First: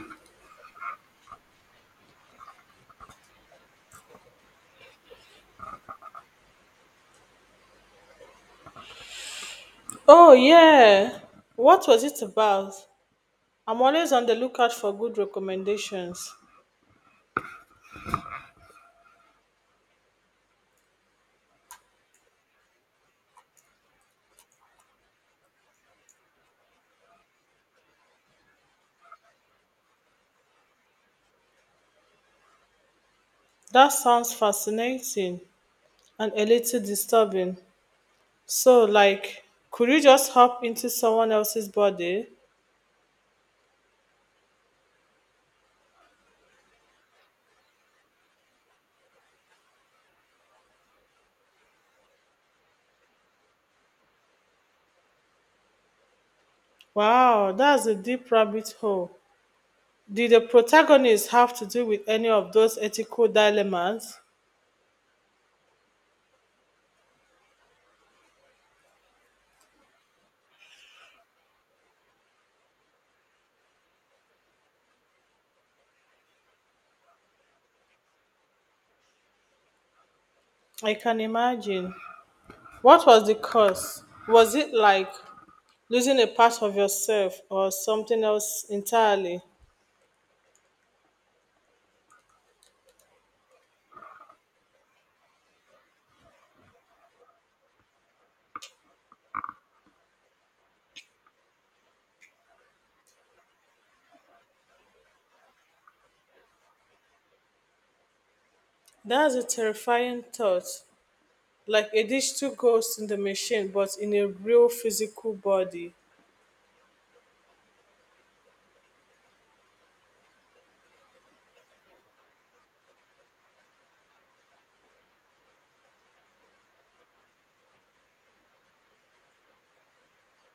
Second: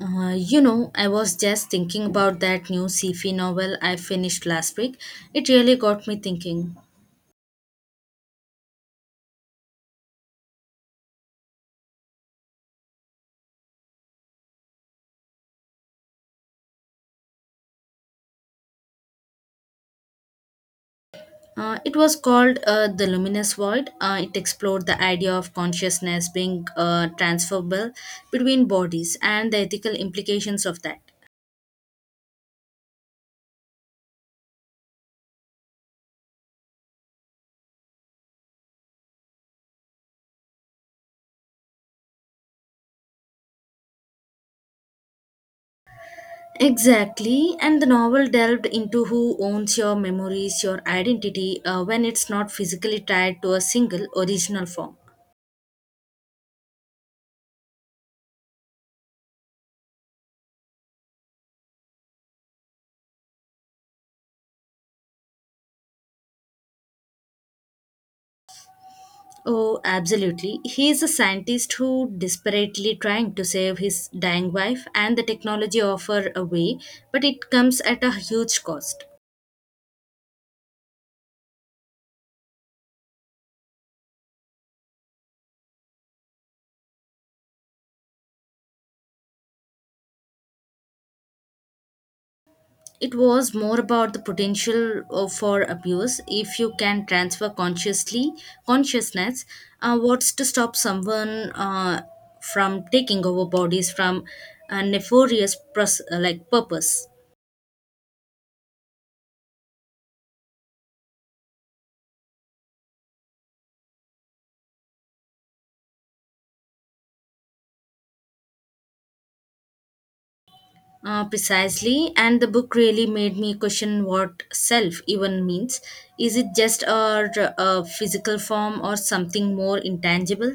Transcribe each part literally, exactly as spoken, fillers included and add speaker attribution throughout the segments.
Speaker 1: Uh, you know, I was just thinking about that new sci-fi novel I finished last week. It really got me thinking.
Speaker 2: Oh, yeah. What was it about? I'm always on the lookout for good recommendations.
Speaker 1: Uh, it was called uh, The Luminous Void. Uh, it explored the idea of consciousness being uh, transferable between bodies and the ethical implications of that.
Speaker 2: That sounds fascinating and a little disturbing. So, like, could you just hop into someone else's body?
Speaker 1: Exactly, and the novel delved into who owns your memories, your identity, uh, when it's not physically tied to a single original form.
Speaker 2: Wow, that's a deep rabbit hole. Did the protagonist have to do with any of those ethical dilemmas?
Speaker 1: Oh, absolutely. He is a scientist who desperately trying to save his dying wife and the technology offer a way, but it comes at a huge cost.
Speaker 2: I can imagine. What was the cause? Was it like losing a part of yourself or something else entirely?
Speaker 1: It was more about the potential of- for abuse if you can transfer consciously consciousness. Uh, what's to stop someone uh, from taking over bodies from a nefarious pros- uh, like purpose?
Speaker 2: That's a terrifying thought, like a digital ghost in the machine, but in a real physical body.
Speaker 1: Uh, precisely, and the book really made me question what self even means. Is it just a, a physical form or something more intangible?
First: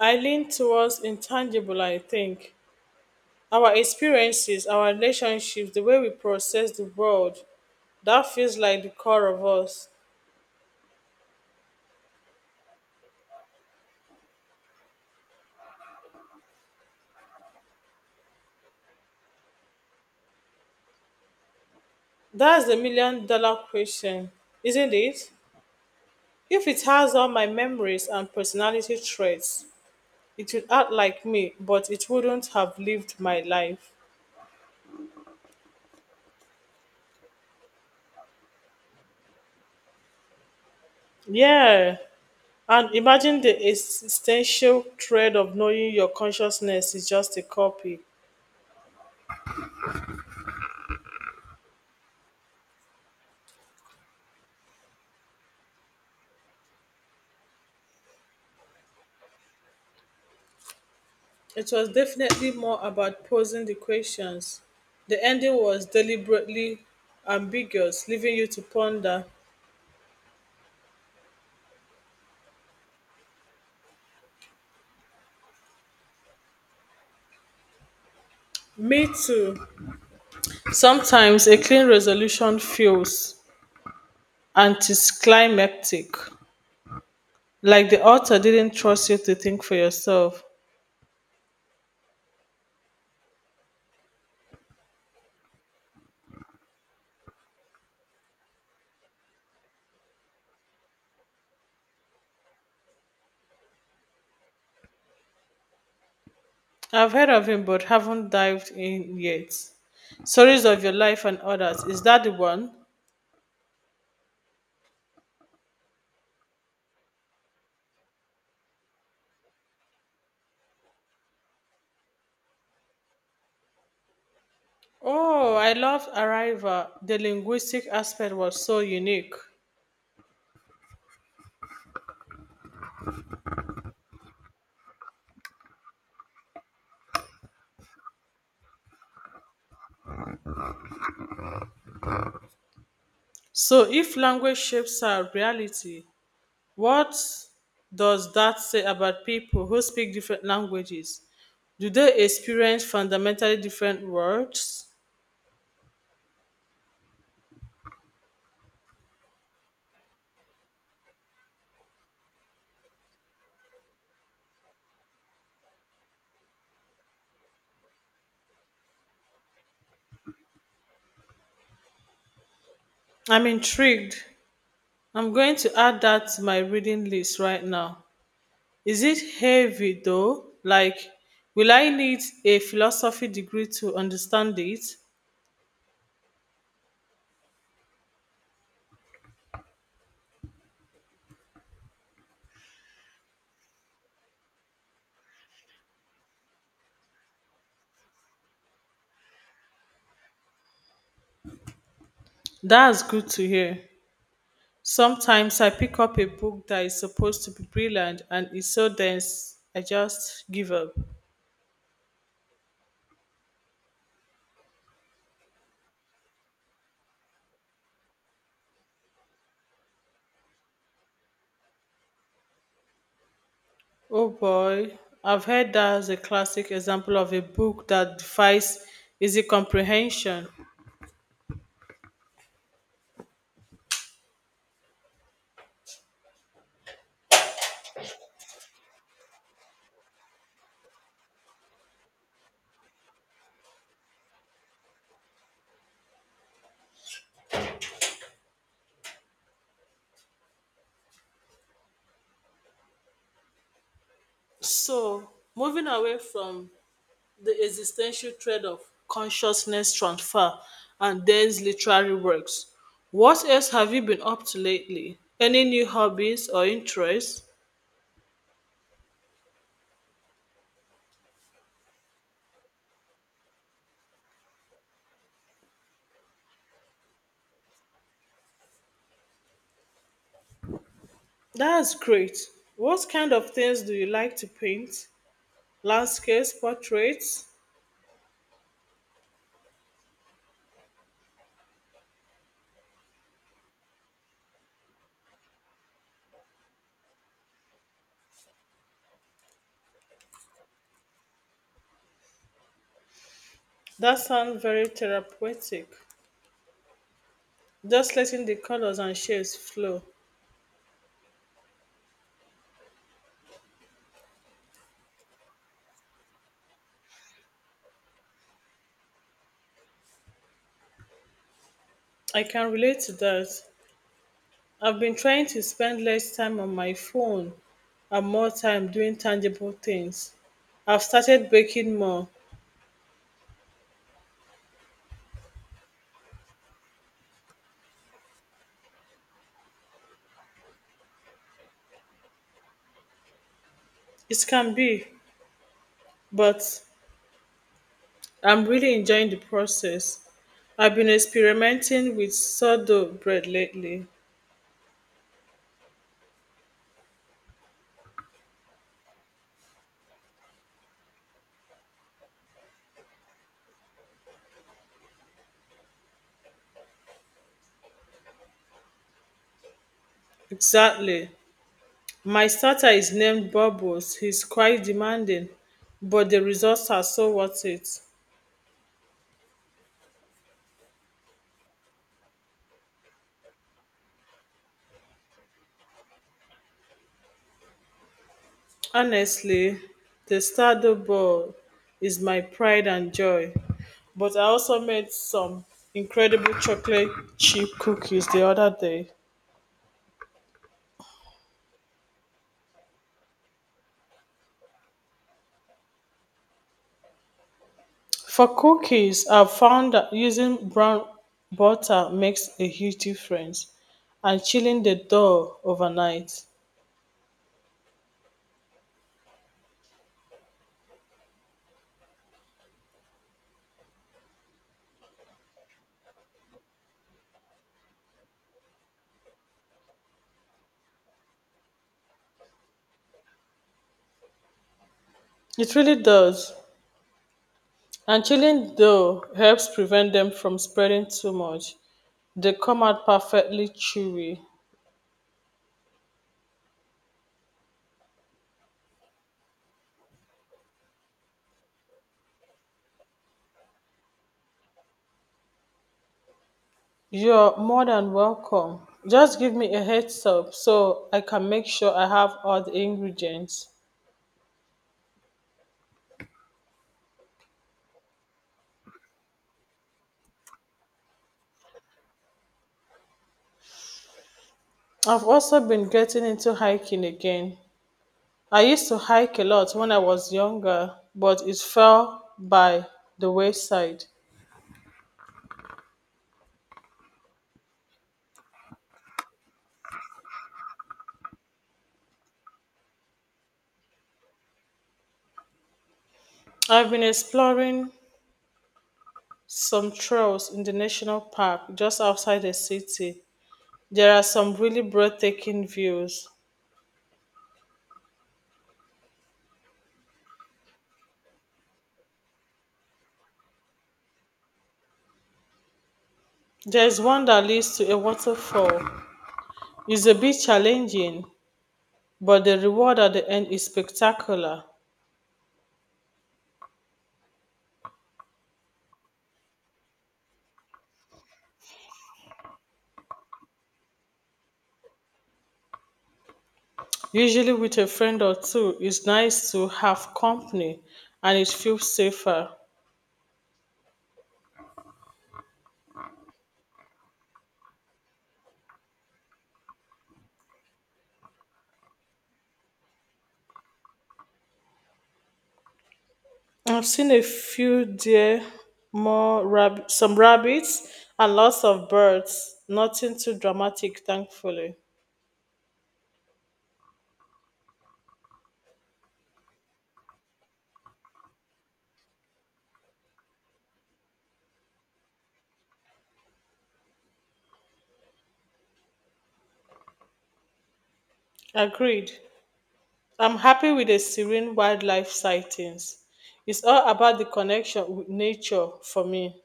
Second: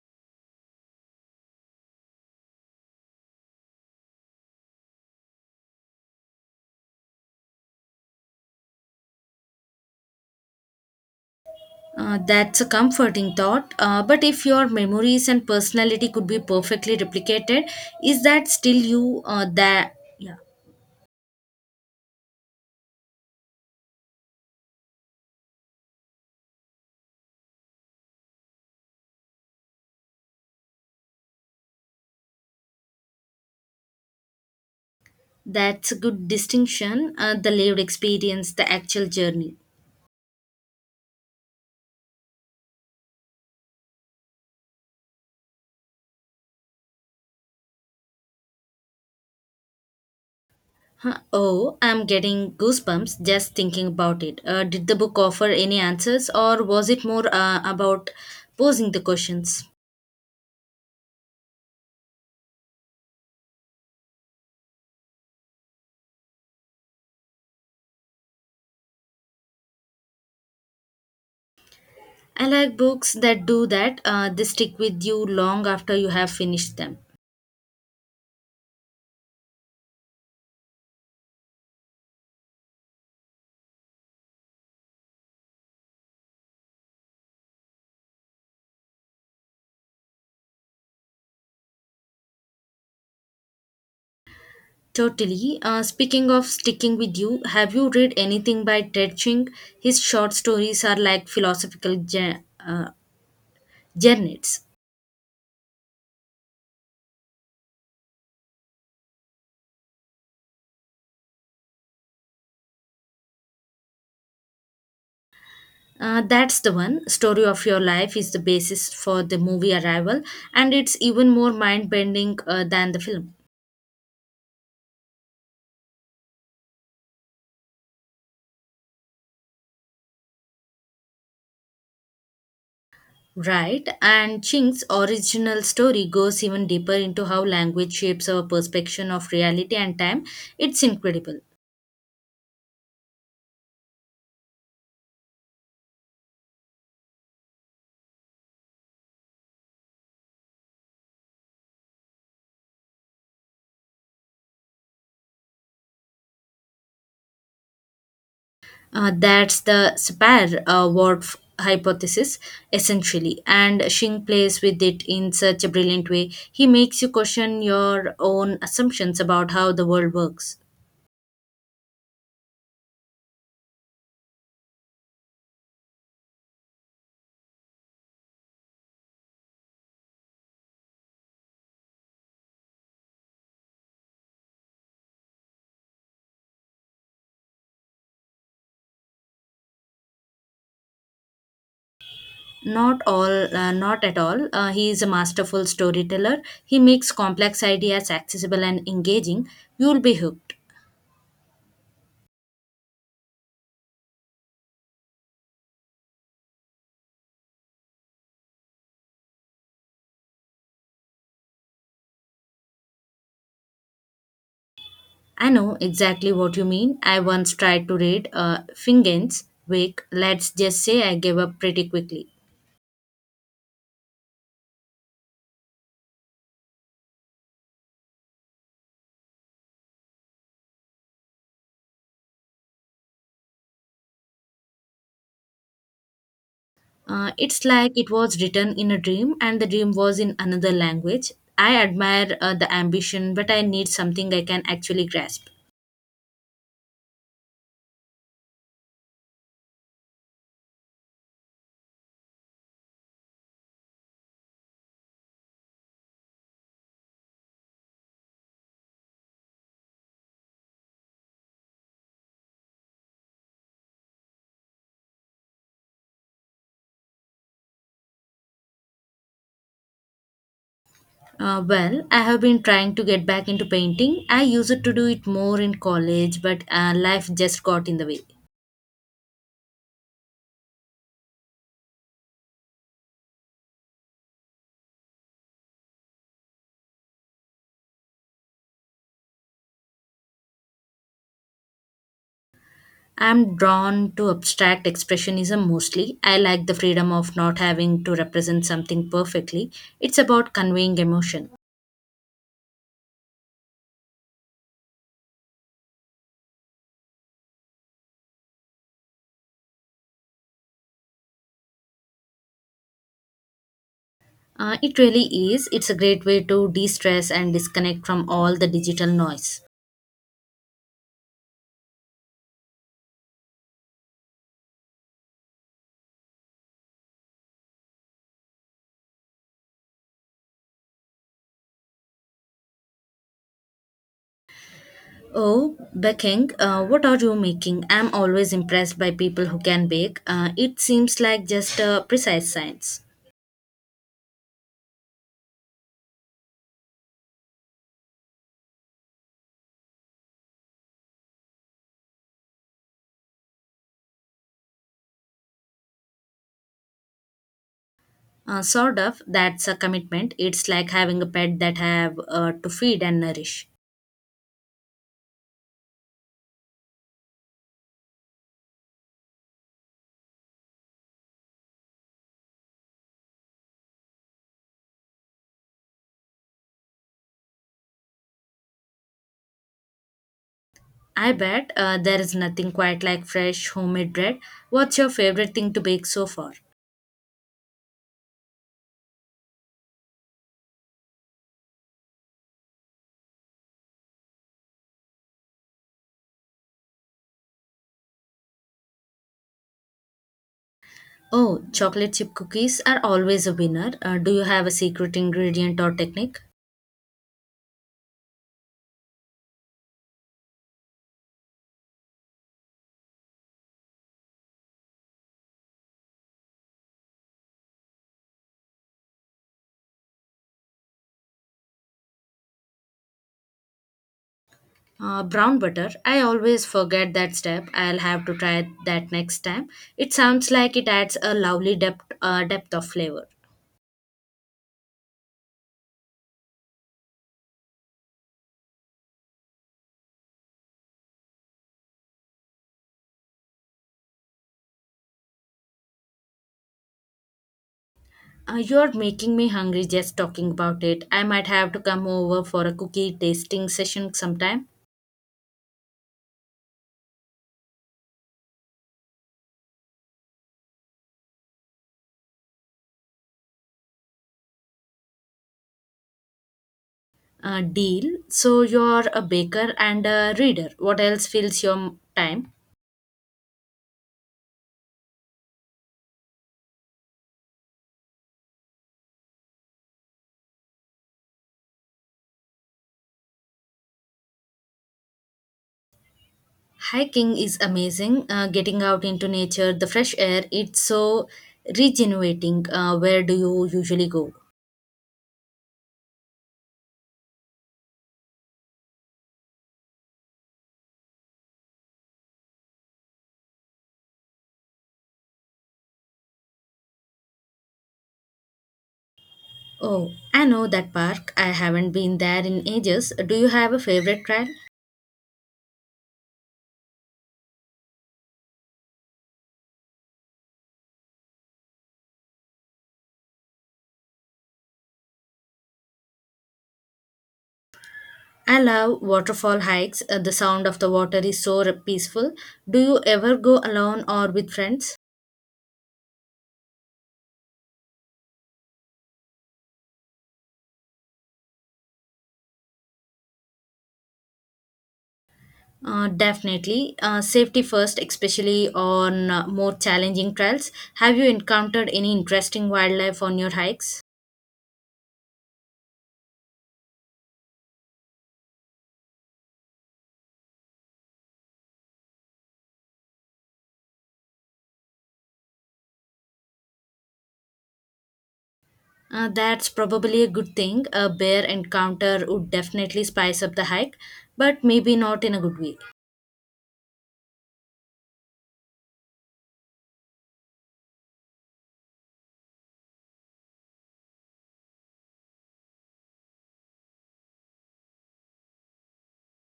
Speaker 2: I lean towards intangible, I think. Our experiences, our relationships, the way we process the world, that feels like the core of us.
Speaker 1: Uh, that's a comforting thought. Uh, but if your memories and personality could be perfectly replicated, is that still you? Uh, that Yeah,
Speaker 2: That's the million dollar question, isn't it? If it has all my memories and personality traits, it would act like me, but it wouldn't have lived my life.
Speaker 1: that's a good distinction. Uh, the lived experience, the actual journey.
Speaker 2: Yeah, and imagine the existential dread of knowing your consciousness is just a copy.
Speaker 1: Huh. Oh, I'm getting goosebumps just thinking about it. Uh, did the book offer any answers, or was it more uh, about posing the questions?
Speaker 2: It was definitely more about posing the questions. The ending was deliberately ambiguous, leaving you to ponder.
Speaker 1: I like books that do that, uh, they stick with you long after you have finished them.
Speaker 2: Me too. Sometimes a clean resolution feels anticlimactic, like the author didn't trust you to think for yourself.
Speaker 1: Totally. Uh, speaking of sticking with you, have you read anything by Ted Ching? His short stories are like philosophical jour- uh, journals.
Speaker 2: I've heard of him but haven't dived in yet. Stories of your life and others. Is that the one?
Speaker 1: Uh, that's the one. Story of Your Life is the basis for the movie Arrival, and it's even more mind bending uh, than the film.
Speaker 2: Oh, I loved Arrival. The linguistic aspect was so unique.
Speaker 1: Right, and Ching's original story goes even deeper into how language shapes our perception of reality and time. It's incredible.
Speaker 2: So, if language shapes our reality, what does that say about people who speak different languages? Do they experience fundamentally different worlds?
Speaker 1: Uh, that's the spare uh, word hypothesis, essentially, and Shing plays with it in such a brilliant way. He makes you question your own assumptions about how the world works.
Speaker 2: I'm intrigued. I'm going to add that to my reading list right now. Is it heavy though? Like, will I need a philosophy degree to understand it?
Speaker 1: Not all, uh, not at all. Uh, he is a masterful storyteller. He makes complex ideas accessible and engaging. You'll be hooked.
Speaker 2: That's good to hear. Sometimes I pick up a book that is supposed to be brilliant and is so dense I just give up.
Speaker 1: I know exactly what you mean. I once tried to read uh, Fingen's Wake. Let's just say I gave up pretty quickly.
Speaker 2: Oh boy, I've heard that as a classic example of a book that defies easy comprehension.
Speaker 1: Uh, it's like it was written in a dream, and the dream was in another language. I admire uh, the ambition, but I need something I can actually grasp.
Speaker 2: So, moving away from the existential thread of consciousness transfer and dense literary works, what else have you been up to lately? Any new hobbies or interests?
Speaker 1: Uh, well, I have been trying to get back into painting. I used to do it more in college, but uh, life just got in the way.
Speaker 2: That's great. What kind of things do you like to paint? Landscapes, portraits.
Speaker 1: I'm drawn to abstract expressionism mostly. I like the freedom of not having to represent something perfectly. It's about conveying emotion.
Speaker 2: That sounds very therapeutic. Just letting the colors and shapes flow.
Speaker 1: Uh, it really is. It's a great way to de stress and disconnect from all the digital noise.
Speaker 2: I can relate to that. I've been trying to spend less time on my phone and more time doing tangible things. I've started baking more.
Speaker 1: Oh, baking, uh, what are you making? I'm always impressed by people who can bake. Uh, it seems like just a precise science.
Speaker 2: It can be, but I'm really enjoying the process. I've been experimenting with sourdough bread lately.
Speaker 1: Uh, sort of. That's a commitment. It's like having a pet that I have uh, to feed and nourish.
Speaker 2: Exactly. My starter is named Bubbles. He's quite demanding, but the results are so worth it.
Speaker 1: I bet uh, there is nothing quite like fresh homemade bread. What's your favorite thing to bake so far?
Speaker 2: Honestly, the Stardew Ball is my pride and joy. But I also made some incredible chocolate chip cookies the other day.
Speaker 1: Oh, chocolate chip cookies are always a winner. Uh, do you have a secret ingredient or technique?
Speaker 2: For cookies, I've found that using brown butter makes a huge difference and chilling the dough overnight.
Speaker 1: Uh, brown butter. I always forget that step. I'll have to try that next time. It sounds like it adds a lovely depth, uh, depth of flavor.
Speaker 2: It really does. And chilling though helps prevent them from spreading too much. They come out perfectly chewy.
Speaker 1: Uh, you're making me hungry just talking about it. I might have to come over for a cookie tasting session sometime.
Speaker 2: You're more than welcome. Just give me a heads up so I can make sure I have all the ingredients.
Speaker 1: Uh, deal. So you're a baker and a reader. What else fills your m- time?
Speaker 2: I've also been getting into hiking again. I used to hike a lot when I was younger, but it fell by the wayside.
Speaker 1: Hiking is amazing. Uh, getting out into nature, the fresh air, it's so regenerating. Uh, where do you usually go?
Speaker 2: I've been exploring some trails in the national park just outside the city. There are some really breathtaking views.
Speaker 1: Oh, I know that park. I haven't been there in ages. Do you have a favorite trail?
Speaker 2: There's one that leads to a waterfall. It's a bit challenging, but the reward at the end is spectacular.
Speaker 1: I love waterfall hikes. Uh, the sound of the water is so re- peaceful. Do you ever go alone or with friends?
Speaker 2: Usually, with a friend or two, it's nice to have company and it feels safer.
Speaker 1: Uh, definitely. Uh, safety first, especially on uh, more challenging trails. Have you encountered any interesting wildlife on your hikes?
Speaker 2: I've seen a few deer, more rab- some rabbits, and lots of birds. Nothing too dramatic, thankfully.
Speaker 1: Uh, that's probably a good thing. A bear encounter would definitely spice up the hike, but maybe not in a good way.
Speaker 2: Agreed. I'm happy with the serene wildlife sightings. It's all about the connection with nature for me.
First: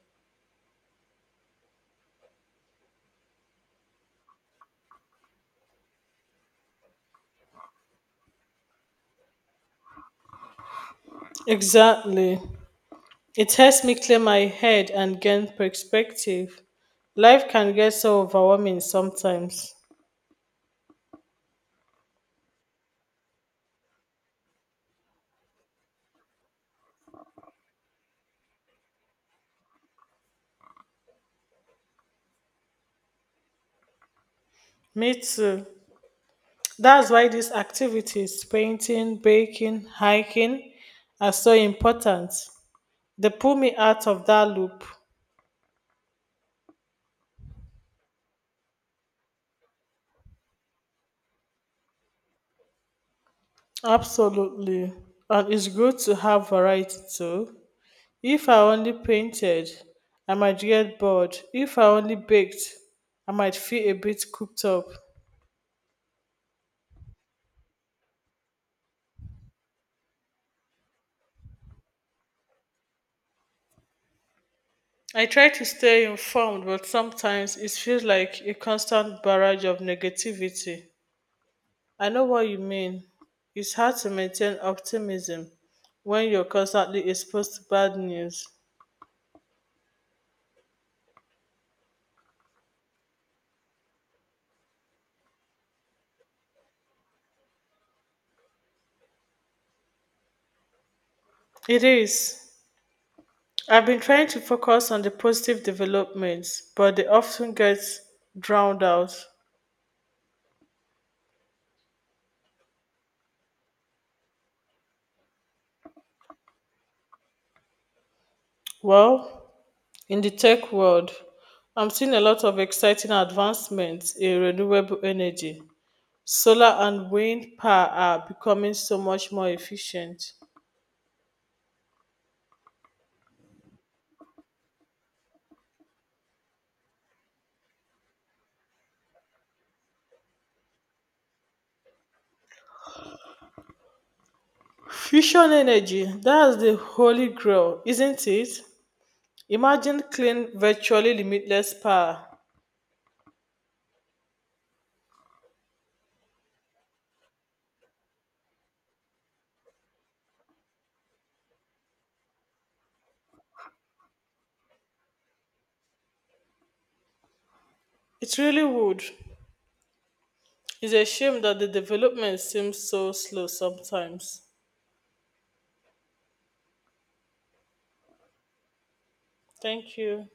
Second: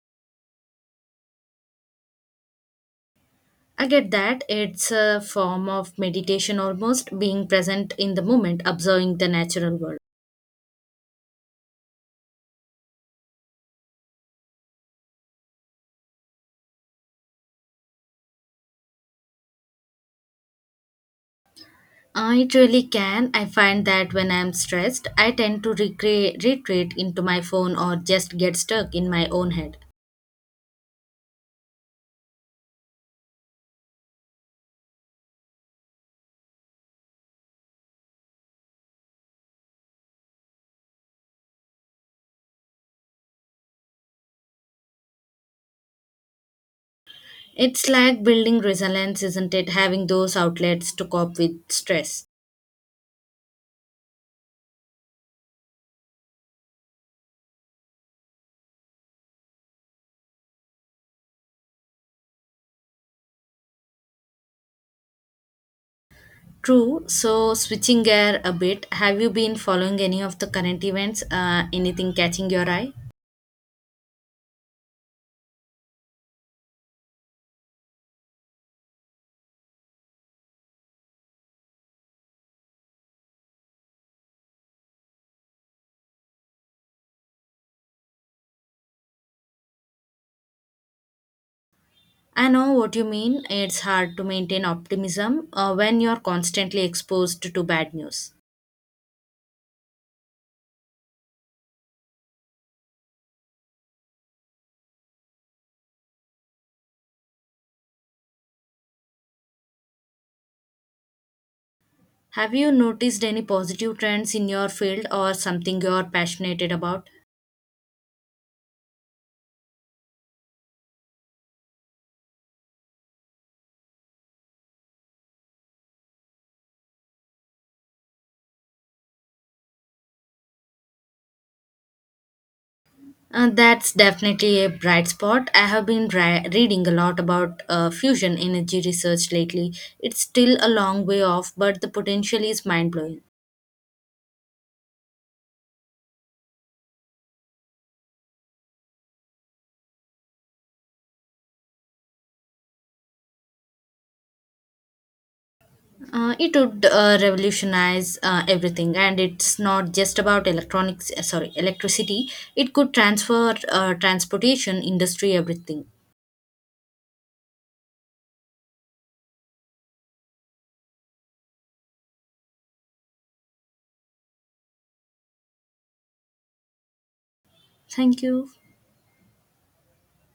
Speaker 1: I get that. It's a form of meditation almost, being present in the moment, observing the natural world.
Speaker 2: Exactly. It helps me clear my head and gain perspective. Life can get so overwhelming sometimes.
Speaker 1: I truly can. I find that when I'm stressed, I tend to recre- retreat into my phone or just get stuck in my own head.
Speaker 2: Me too. That's why these activities, painting, baking, hiking, are so important. They pull me out of that loop.
Speaker 1: It's like building resilience, isn't it? Having those outlets to cope with stress.
Speaker 2: Absolutely. And it's good to have variety too. If I only painted, I might get bored. If I only baked, I might feel a bit cooped up.
Speaker 1: True. So, switching gear a bit, have you been following any of the current events? Uh, anything catching your eye?
Speaker 2: I try to stay informed, but sometimes it feels like a constant barrage of negativity. I know what you mean. It's hard to maintain optimism when you're constantly exposed to bad news.
Speaker 1: I know what you mean. It's hard to maintain optimism uh, when you're constantly exposed to bad news.
Speaker 2: It is. I've been trying to focus on the positive developments, but they often get drowned out.
Speaker 1: Have you noticed any positive trends in your field or something you're passionate about?
Speaker 2: Well, in the tech world, I'm seeing a lot of exciting advancements in renewable energy. Solar and wind power are becoming so much more efficient.
Speaker 1: Uh, that's definitely a bright spot. I have been ri- reading a lot about uh, fusion energy research lately. It's still a long way off, but the potential is mind blowing.
Speaker 2: Fusion energy, that's the holy grail, isn't it? Imagine clean, virtually limitless power.
Speaker 1: Uh, it would uh, revolutionize uh, everything, and it's not just about electronics. Uh, sorry, electricity. It could transfer uh, transportation, industry, everything.
Speaker 2: It really would. It's a shame that the development seems so slow sometimes.
Speaker 1: Thank you.
Speaker 2: Thank you.